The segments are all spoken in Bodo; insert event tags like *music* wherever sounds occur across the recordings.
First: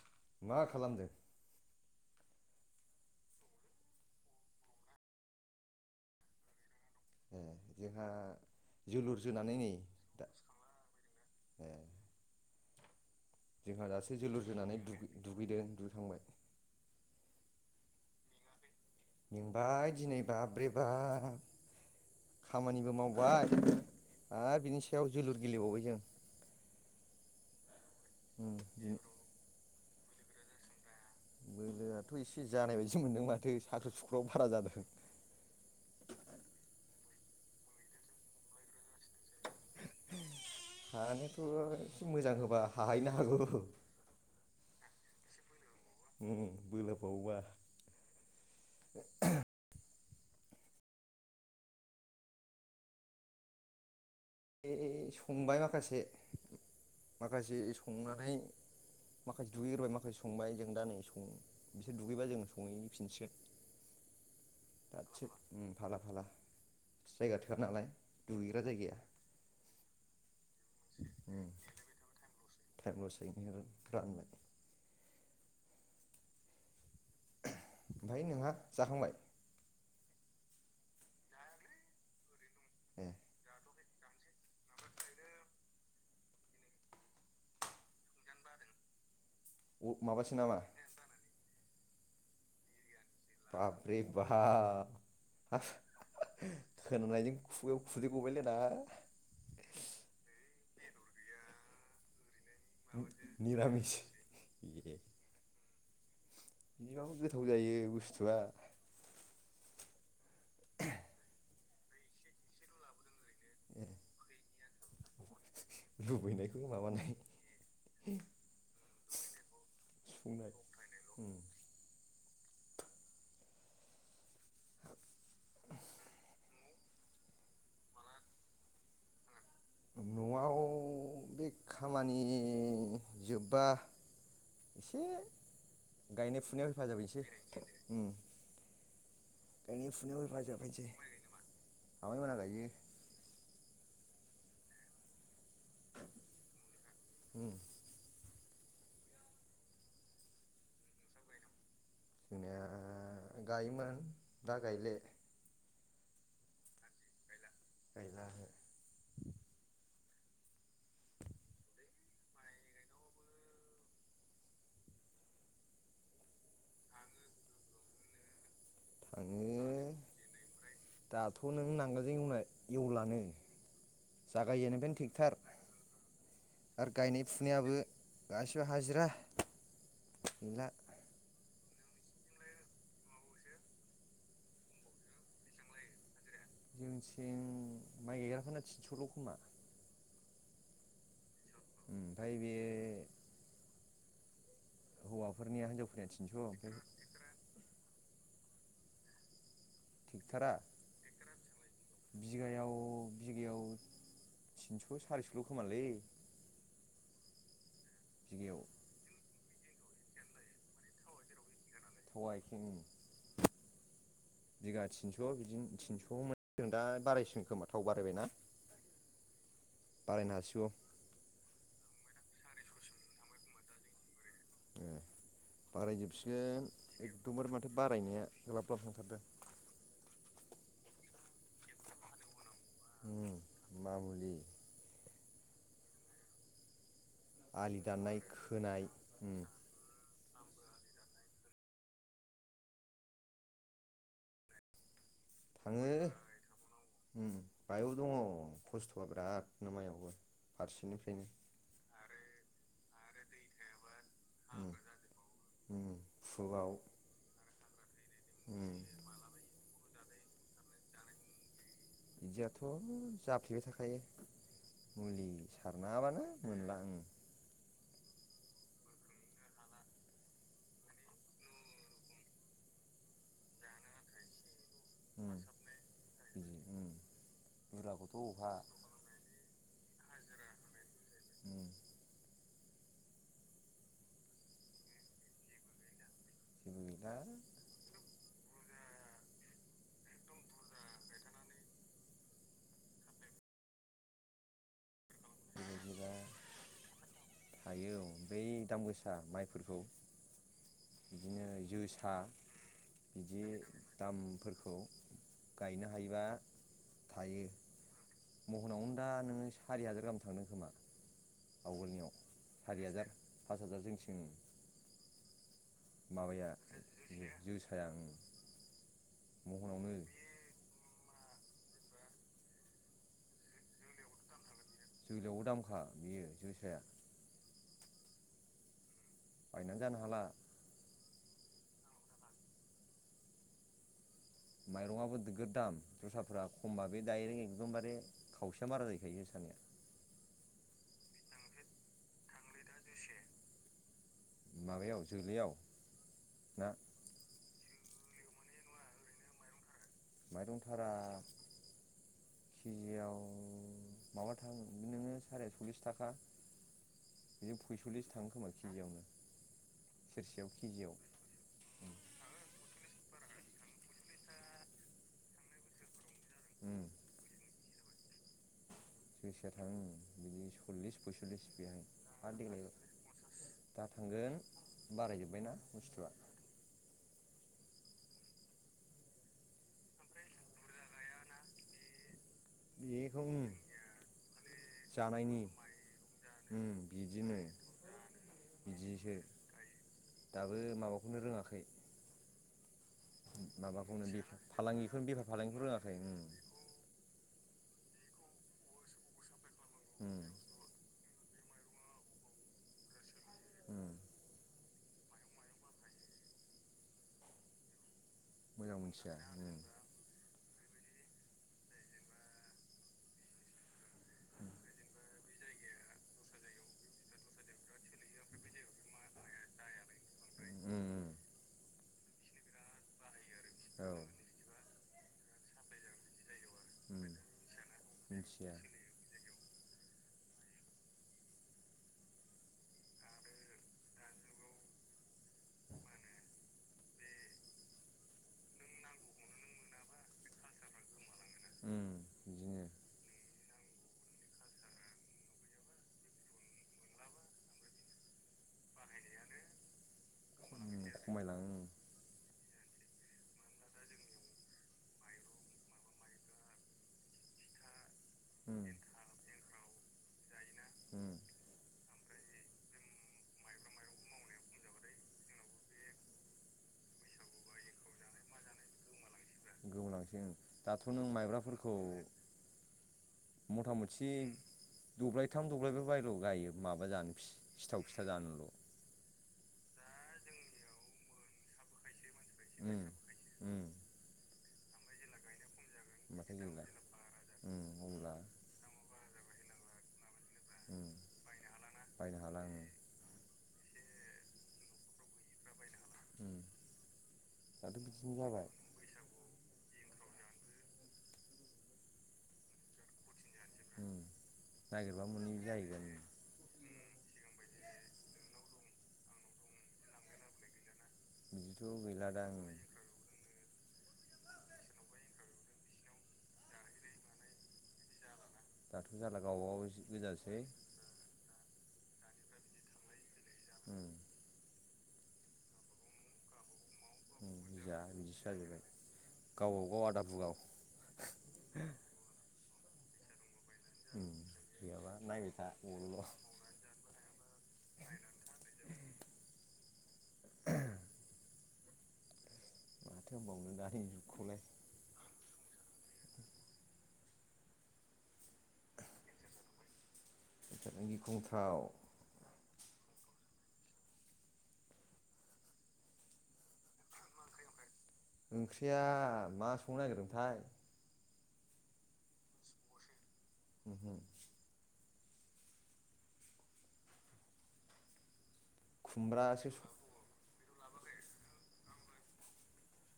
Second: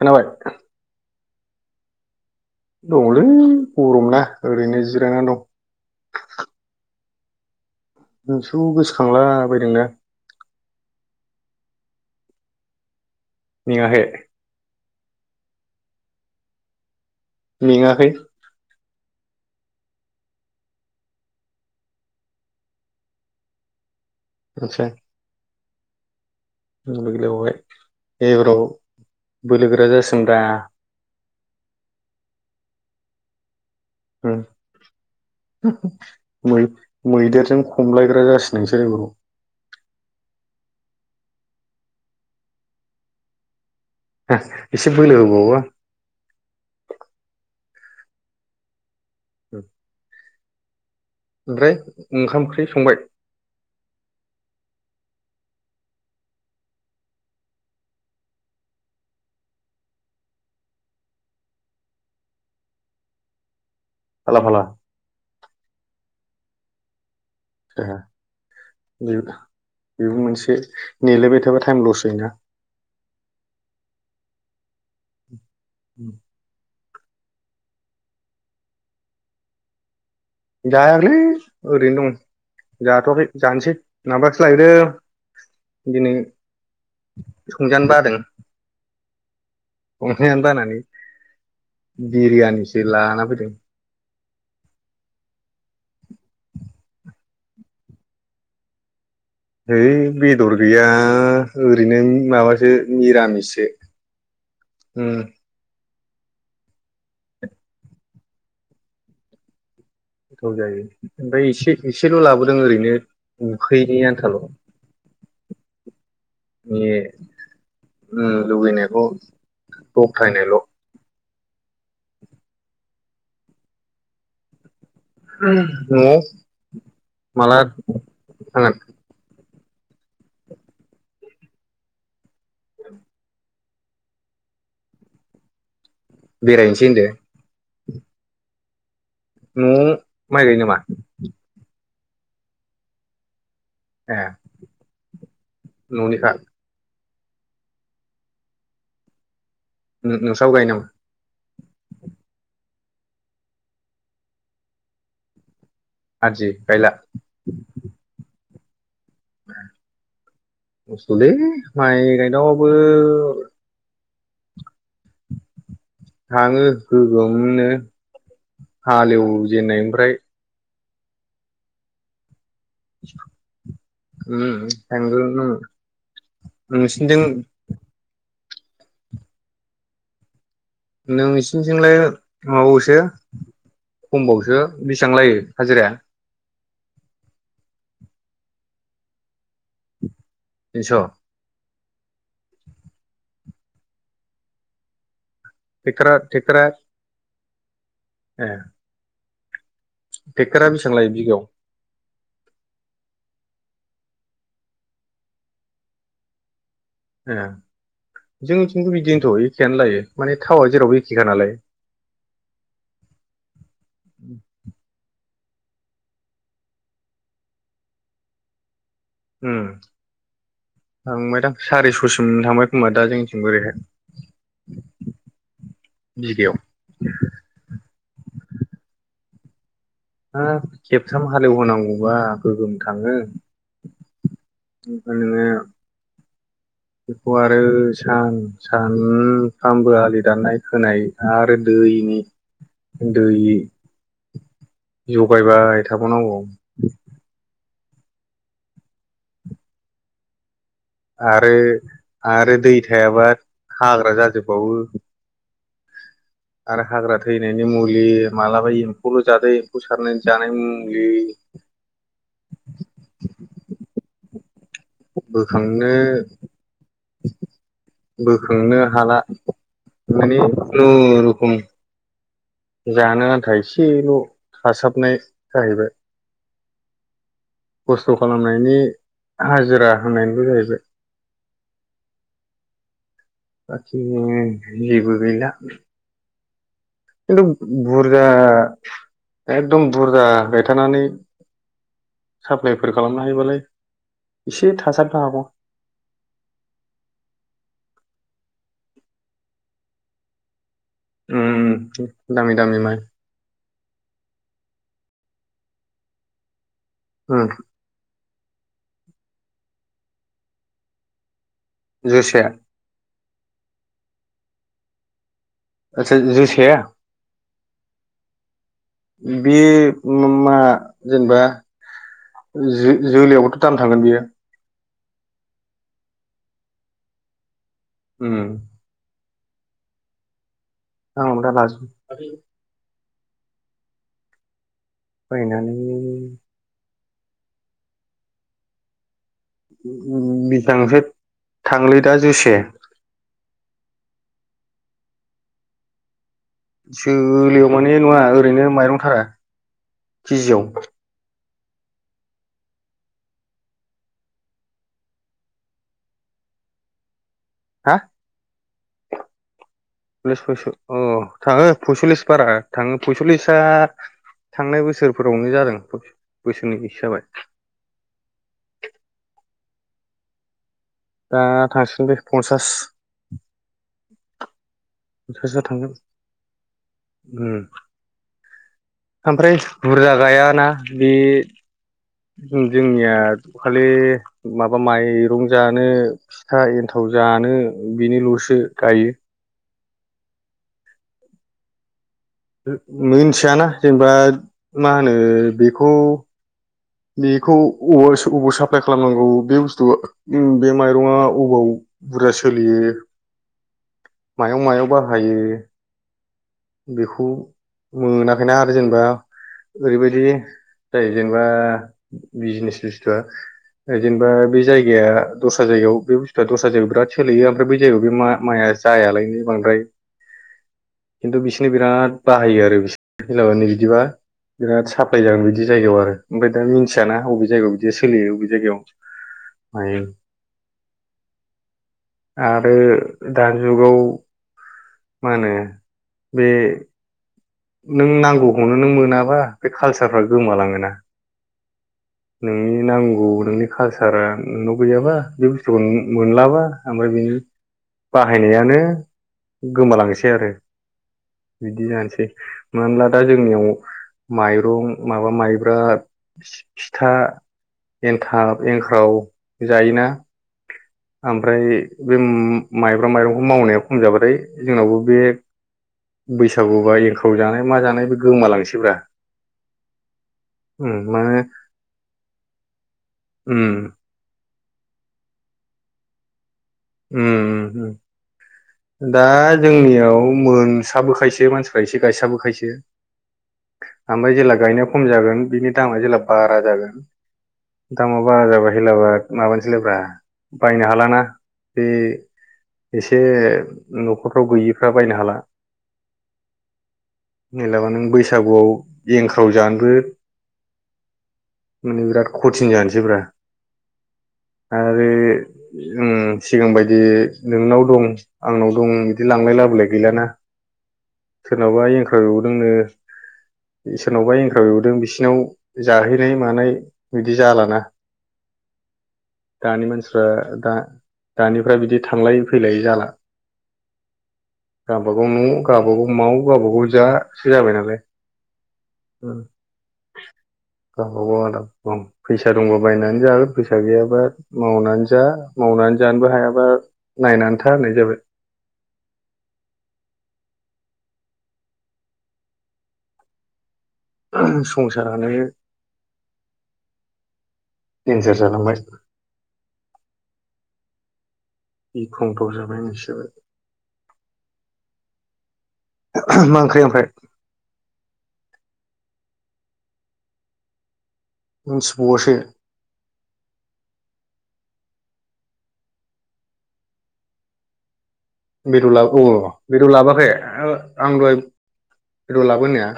खोनाबाय मा खालामदों दङलै गरमना ओरैनो जिरायनानै दं। *unintelligible* जोंहा नोंसोरखौ जोलुर गोसोखांला जोनानै नै बायदोंना दा जोंहा मेङाखै दासो जोलुर जोनानै दु दुगैदों दुगै खांबाय। मेङाखै। मेंबाय दिनै बाब्रे बा खामानिबो मावबाय। आरो बिनि आदसा सायाव जोलुर गेलेबावबाय जों *unintelligible* उम एबाराव दिनै बोलो गोरा जा सोंब्रा। बोलोआथ एसे जानाय बायदि मोनदों माथो। साख्रु सुख्रुआव बारा *unintelligible* जादों मैदेरजों खमलायग्रा जासि नोंसोर एबाराव। हानोथ एसे मोजां होबा हाहैनो हागौ। *unintelligible* एसे बोले होबावबा। ओं बोलो बावबा। *unintelligible* ओमफ्राय ओंखाम ओंख्रि संबाय। संबाय माखासे माखासे संनानै माखासे दुगैग्रोबाय माखासे संबाय जों दा नै सं बिसोर दुगैबा जों संहैफिनसिगोन। फाला फाला उम फाला फाला। जायगा थोआ ए, नालाय दुगैग्रा जायगाया। नेेलायबाय उम थाबा टाइम लस जायोना। टाइम लस *unintelligible* राननानै। *unintelligible* ओमफाय नोंहा जाखांबाय। जायाखैलै ओरैनो दं। ए जाथ'आखै जानसै। माबासो लायदो दिनै संजानो बादों। माबासो नामा *unintelligible* बिरियानिसो। लाना फैदों। बाब्रे बा आस खोनानायजों खुगायाव खुदै गबायलै आंना। है बेदर गैया ओरैनो माबा सो निरामिससो निरामिस ए उम। बिदिबाबो गोथाव जायो बुस्थुआ। गोथाव जायो ओमफाय एसे एसेल' लाबोदों ओरैनो। ए उखैयैनि आन्थाल'। लुबैनायखौ नि माबानाय ओ लुबैनायखौ सुफुंनाय दबथायनायल'। न'आव माला थांगोन? न'आव बे खामानि नि जोब्बा एसे गायनाय फुनायाव बेरायनोसै हेफाजाब होनदो हैसै। उम। न'आव गायनाय माइ गायो नामा? आमाय मोना गायो। ए न'निखा? उम। नो-नोंस्राबो गायो नामा? थोङा गायोमोन दा गायले। आदि गायला? गायला कस्ट'लै माइ गायनायावबो थाङो गोगोमनो। थाङो हालेवजेननायनिफ्राय। दाथ' नों नांगोलजों एवनाय एवलानो उम जागाय जेननायफ्रानो ट्रेक्टार थांगोन आरो नोंसिनिथिं गायनाय फुनायाबो गासिबो हाजिरा गैला। नोंसिनिजोंलाय माबाबावसो खमबावसो बेसेबां लायो हाजिराया? जोंनिथिं माइ गायग्राखौनो थिनस'ल' खोमा। थिनस' ओमफ्राय बे फोरनिया हिनजफोरफोराया ट्रेक्टरा थिनस' ओमफ्राय ओ। ट्रेक्टारा टेक्टरा बेसेबां लायो बिगायाव? बिगायाव बिगायाव तिनस' सारिस'ल' खोमालै। ओ। बिगायाव जोंथिंबो बिदिनोथ' ए खेयानो लायो माने थावा जेराव एखेखा नालाय। थावआ एखे ओं बिगा थिनस'। स' बिदिनो थिनस' मोनों दा बारायसिन खोमा थाव बारायबायना। ओ बारायनो हासिगौ थांबायदां सारिस'सिम थांबाय खोमा दा जोंनिथिं ओरैनो। ए बिगायाव बारायजोबसिगोन एकदमबारे माथो बारायनाया ग्लाब ग्लाब थांथारदों। हा खेबथाम हालेवहोनांगौबा गोगोम थाङो उम मामुलि ओमफ्राय नोङो आलि दाननाय खोनाय उम *inaudible* *inaudible* दाननाय खोनाय आरो दैनि दै। जगायबाय थाबावनांगौ। मायाव दङ खस्थ'आ बिरादनो माइयावबो। फारसेनिफ्रायनो आरो आरो दै थायाबा हाग्रा उम जाजोबबावो। *inaudible* आरो हाग्रा थैनाय। *inaudible* लि उम मालाबा एम्फौल' थादों। फौ सारनायनि जानायनि मुलि। बिदियाथ' जाफ्लेबाय थाखायो। मुलि बोखांनो सारनाङाबानो मोनला ओ। बोखांनो हाला माने खुनुरुखुम जानो आन्था एसेल' हासाबनाय उम जाहैबाय बिदि उम बुरजाखौथ' खस्थ' अहा खालामनायनि हाजिरा *unintelligible* उम बाखि जेबो गैला *unintelligible* खिन्थु बुरजा एकदम बुरजा गायथानानै साप्लायफोर खालामनो हायोबालाय एसे थासाबनो हागौ और बै दाम गोसा माइफोरखौ बिदिनो उम जोसा दामि दामि माइ बिदि दामफोरखौ गायनो हायोबा थायो *inaudible* महनावनो दा नोङो सारि हाजार गाहाम थांदों खोमा आवगोलनियाव जोसाया सारि हाजार पास हाजार जोंथिं आदसा माबाया जोसाया जोसाया ओं बे महनावनो मा जेनेबा जों जोलैआवबोथ' दाम थांगोन बियो जोलियावबो दामखा बेयो जोसाया उम बायनानो जानो हाला *unintelligible* माइरंआबो दोगोद बायनानै दाम जोसाफोरा खमबा बे दाइरेक एकदमबारे खावसेया मारा जाहैखायो जोसानिया बेसांसो थांङोलै दा जोसाया माबायाव जोलैयाव ना *unintelligible* माने नङा ओरैनो माइरं थारा माइरं केजियाव थारा केजियाव माबा थांगोन नोङो साराय सल्लिस थाखा बिदिनो हा पयसल्लिस थाङो खोमा केजियावनो *unintelligible* सेरसेयाव केजियाव अ थाङो पयसल्लिस बारा थाङो पयस'लिसा थांनाय बोसोरफोरावनो जादों उम बोसोरनैसो जाबाय *inaudible* *inaudible* दा थांसिगोन बे पन्सास दा थांगोन बारायजोब्बायना पन्साससो थांगोन बुस्थुआ उम आमफ्राय बुरजा गायाना बे उम जोंनिया बेखौ उम खालि माबा जानायनि माइरं जानो फिथा उम एन्थाव बिदिनो जानो बेनिल'सो गायो। बिदिसो दाबो माबाखौनो रोङाखै हो मिथियाना माबाखौनो जेनेबा बेफार मा फालांगिखौनो होनो बेफार फालांगिखौ बेखौ रोङाखै उम बेखौ अबाव अबाव साप्लाइ खालामनांगौ बे उम *unintelligible* ओम बे माइरंआव अबाव बुरजा सोलियो उम मायाव मायाव बाहायो बिखौ मोनाखैना आरो मोजां जेनेबा मोनथिया उम ओरैबायदि जायो जेनेबा बिजनेस बुस्थुआ जेनेबा बे जायगाया दस्रा जायगायाव बे बुस्थुआ दस्रा जायगायाव बिराद सोलियो ओमफ्राय बे जायगायाव बे माइया जायालायनो बांद्राय। उम उम खिन्थु बिसोरनो बिराद बाहायो आरो बिस *unintelligible* नो औ बिदिबा बिराद साप्लाय जागोन बिदि जायगायाव आरो ओमफ्राय दा उम मिथियाना अबे जायगायाव बिदि सोलियो अबे मिथिया जायगायाव हायो आरो दानि जुगाव मा होनो बे नों नांगौखौनो नों मोनाबा बे कालसारफ्रा गोमालाङोना उम बिदिनो नोंनि नांगौ नोंनि कालसारा नोंनाव गैयाबा बे बुस्थुखौ मोनलाबा ओमफ्राय बिनि बाहायनायानो गोमालांनोसै आरो उम खमायलाङो बिदि जानसै मानो होनब्ला दा जोंनियाव माइरं माबा माइब्रा फिथा एन्थाब उम एंख्राव जायोना उम आमफ्राय बे माइब्रा माइरंखौ मावनायाव खम जाबाथाय जोंहाबो बे बैसागुयावहाय थाव जानाय मा जानाय बे गोमालांसै ब्रा गोमालांसिगोन ओम दाथ' नों माइब्राफोरखौ मथा उम मथि दब्लायथाम दब्लायब्रैबाबो गायो। माबा जानो सिथाव उम उम फिथा जानल' दा जोंनियाव मोनसाबोखायसो मानसिफोरा इसे गायसाबोखायसो उम उम ओमफ्राय जेला गायनाया खम जागोन बिनि दामा जेला होनबाथाय बारा गैला जागोन उम अब्ला दामा बारा जाबा हेलाबाय माबानोसैलायब्रा बायनो उम हालाना बे बायनो हाला उम एसे ओम न'खरफ्राव गैयिफ्रा बायनो हाला। उम दाथ' मेलाबा नों बिदिनो जाबाय बैसागुआव एंखाव जानो बो माने बिराद कचिं जानोसै ब्रा। उम नागिरबा मोनै जाहैगोन उम। सिगां बायदि नोंनाव दं आंनाव दं बिदि लांलाय लाबोलाय गैलाना? बिदिथ' सोरनावबा गैला दा एंख्राव उम एवदोंनो सोरनावबा एंक्राव एवदों बिसिनाव जाहैनाय मानाय बिदि जालाना। दाथ' जाला गावबागाव दानि मानसिफ्रा गोजानासै। दा दानिफ्रा बिदि थांलायै फैलायै जाला। उम। गावबागाव न', गावबागाव माव, गावबा गाव जा जा उम सो जाबाय जा नालाय बिदिसो जाजोब्बाय उम गावबागाव आदा बुगाव गावबागाव आदा बुगाव फै सा दंबा बायनानै जागोन फैसा उम गैयाबा गैयाबा मावनान जा नायबाय था मबाइल ल' मावनान जानोबो हायाबा नायनानै थार होनाय जाबाय। माथो होनबावनो दानि जुग संसारानो देनजार जालांबाय। एथ'बां गिख्रंथाव गिख्रंथाव जाबाय होननायसो जाबाय। मा ओंख्रि ओमफ्राय? ओंख्रिया मा संनो नागिरदोंथाय? मिनथिबावासो? उमहु। बेदर ला औ खुमब्रासो बेदर लाबोआखै? आ आं दहाय बेदर लाबो होननाया?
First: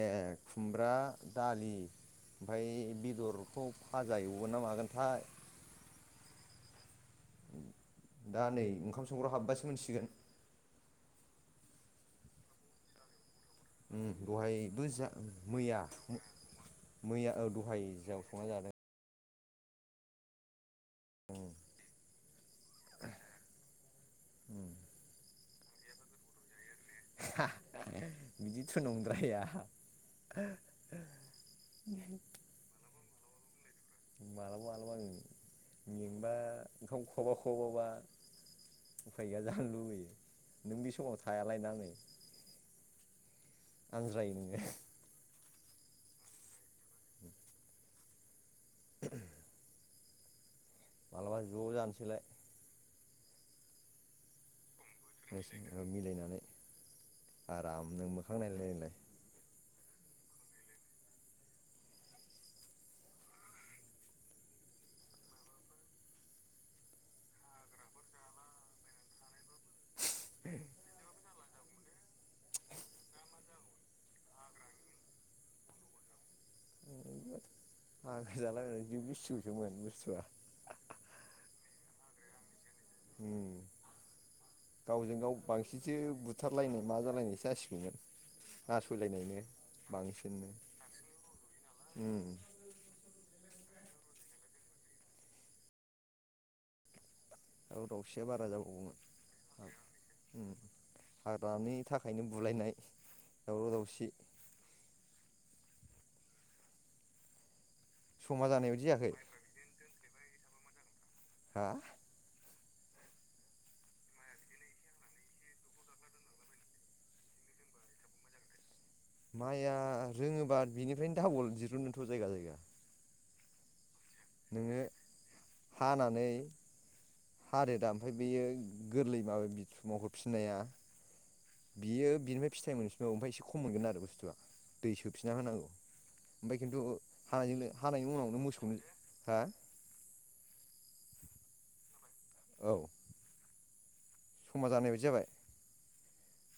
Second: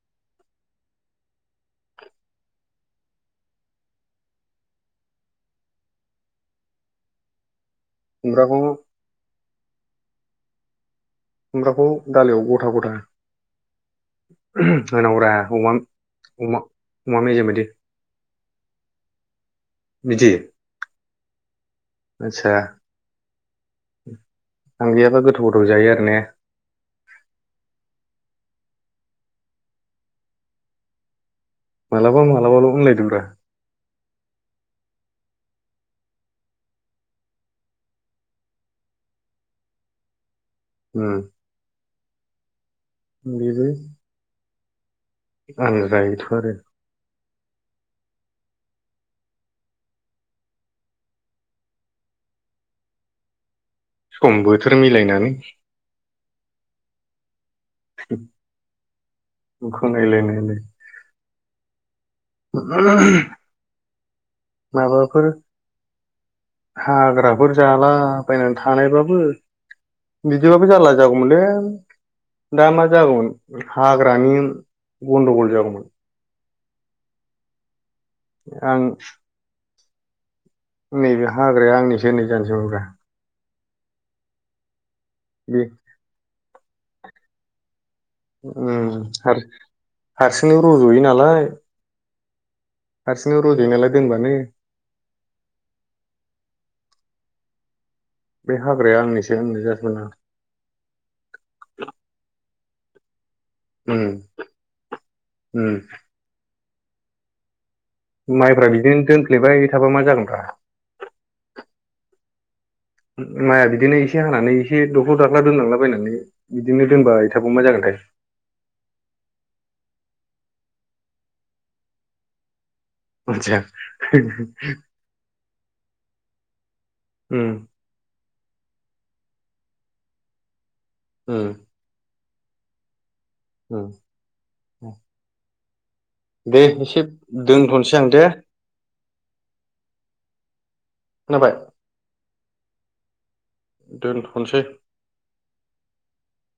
ए खुमब्रा, दालि ओमफ्राय बेदरखौ भाजा एवगोन ना मागोनथाय दा खुमब्राखौ नै ओंखाम संग्रायाव हाबायसो मोनथिसिगोन खुमब्राखौ दालियाव गथा गथा उम दहायबो जा होनांगौरा अमा मैया अमा अमा मैया मेजेम औ बायदि दहाय याव संना जादों बिदि ओं आदसा गोदाव जायो आरो ने? बिदिथ' नंद्राया मालाबा मालाबाल' होनलायदोंब्रा मालाबा मालाबा ओं मेंबा ओंखाम खहाबा खहाबाबा उफाय गैया जानो लुबैयो नों बे उम समाव थायालायना नै बेबो आनज्रायो नोङो आं जायोथ' आरो मालाबा ज' जानोसैलाय समबोद *unintelligible* *inaudible* आरामनो मोखां नायलाय नायलाय मोखां नायलाय-नायलाय *inaudible* माबाफोर हाग्राफोर जाला बायनानै थानायबाबो बिदिबाबो जारला जागौमोनलै दा मा जागौमोन हाग्रानि गन्दगल जागौमोन *inaudible* हाग्रा आं जालाबायनानै *unintelligible* सोमोन *unintelligible* दिनै जानजौरा *inaudible* गावजों गाव बे बांसिनसो बुथारलायनाय मा जालायनायसो जासिगौमोन उम नासयलायनायनो हार बांसिननो हारसिंनो रज'यो नालाय उम हार नरजायनालाय दोनबानो दावराव-दावसिया बारा बे जागौमोन हाग्राया आंनिसो होननाय जासिगोन आं हाग्रानि थाखायनो बुलायनाय। दावराव उम दावसि उम समा माइब्रा जानाय बायदि बिदिनो जायाखै दोनफ्लेबाय थाबा मा जागोन? बा हा माइआ बिदिनो एसे हानानै एसे दख्ल-दाख्ला दोनलांलाबायनानै बिदिनो दोनबाय थाबाव मा जागोनथाय? माइआ रोङोबा बिनिफ्रायनो दाबल दिरुनोथ' जायगा जायगा। आतसा। *inaudible* नोङो हानानै हा रोदा ओमफ्राय बेयो गोरलै माबा बिुमावहरफिननाया उम बियो। बिनिफ्राय फिथायाइ मोनसै औ ओमफ्राय एसे खम उम मोनगोन आरो बुस्थुआ दै सोफिनना होनांगौ। ओमफ्राय दे खिन्थु एसे हानायजों दोनथ'नोसै आं हानायनि दे उनावनो मोसौनो हा। खोनाबाय। औ। दोनथ'सै। समा जानाय बायदि जाबाय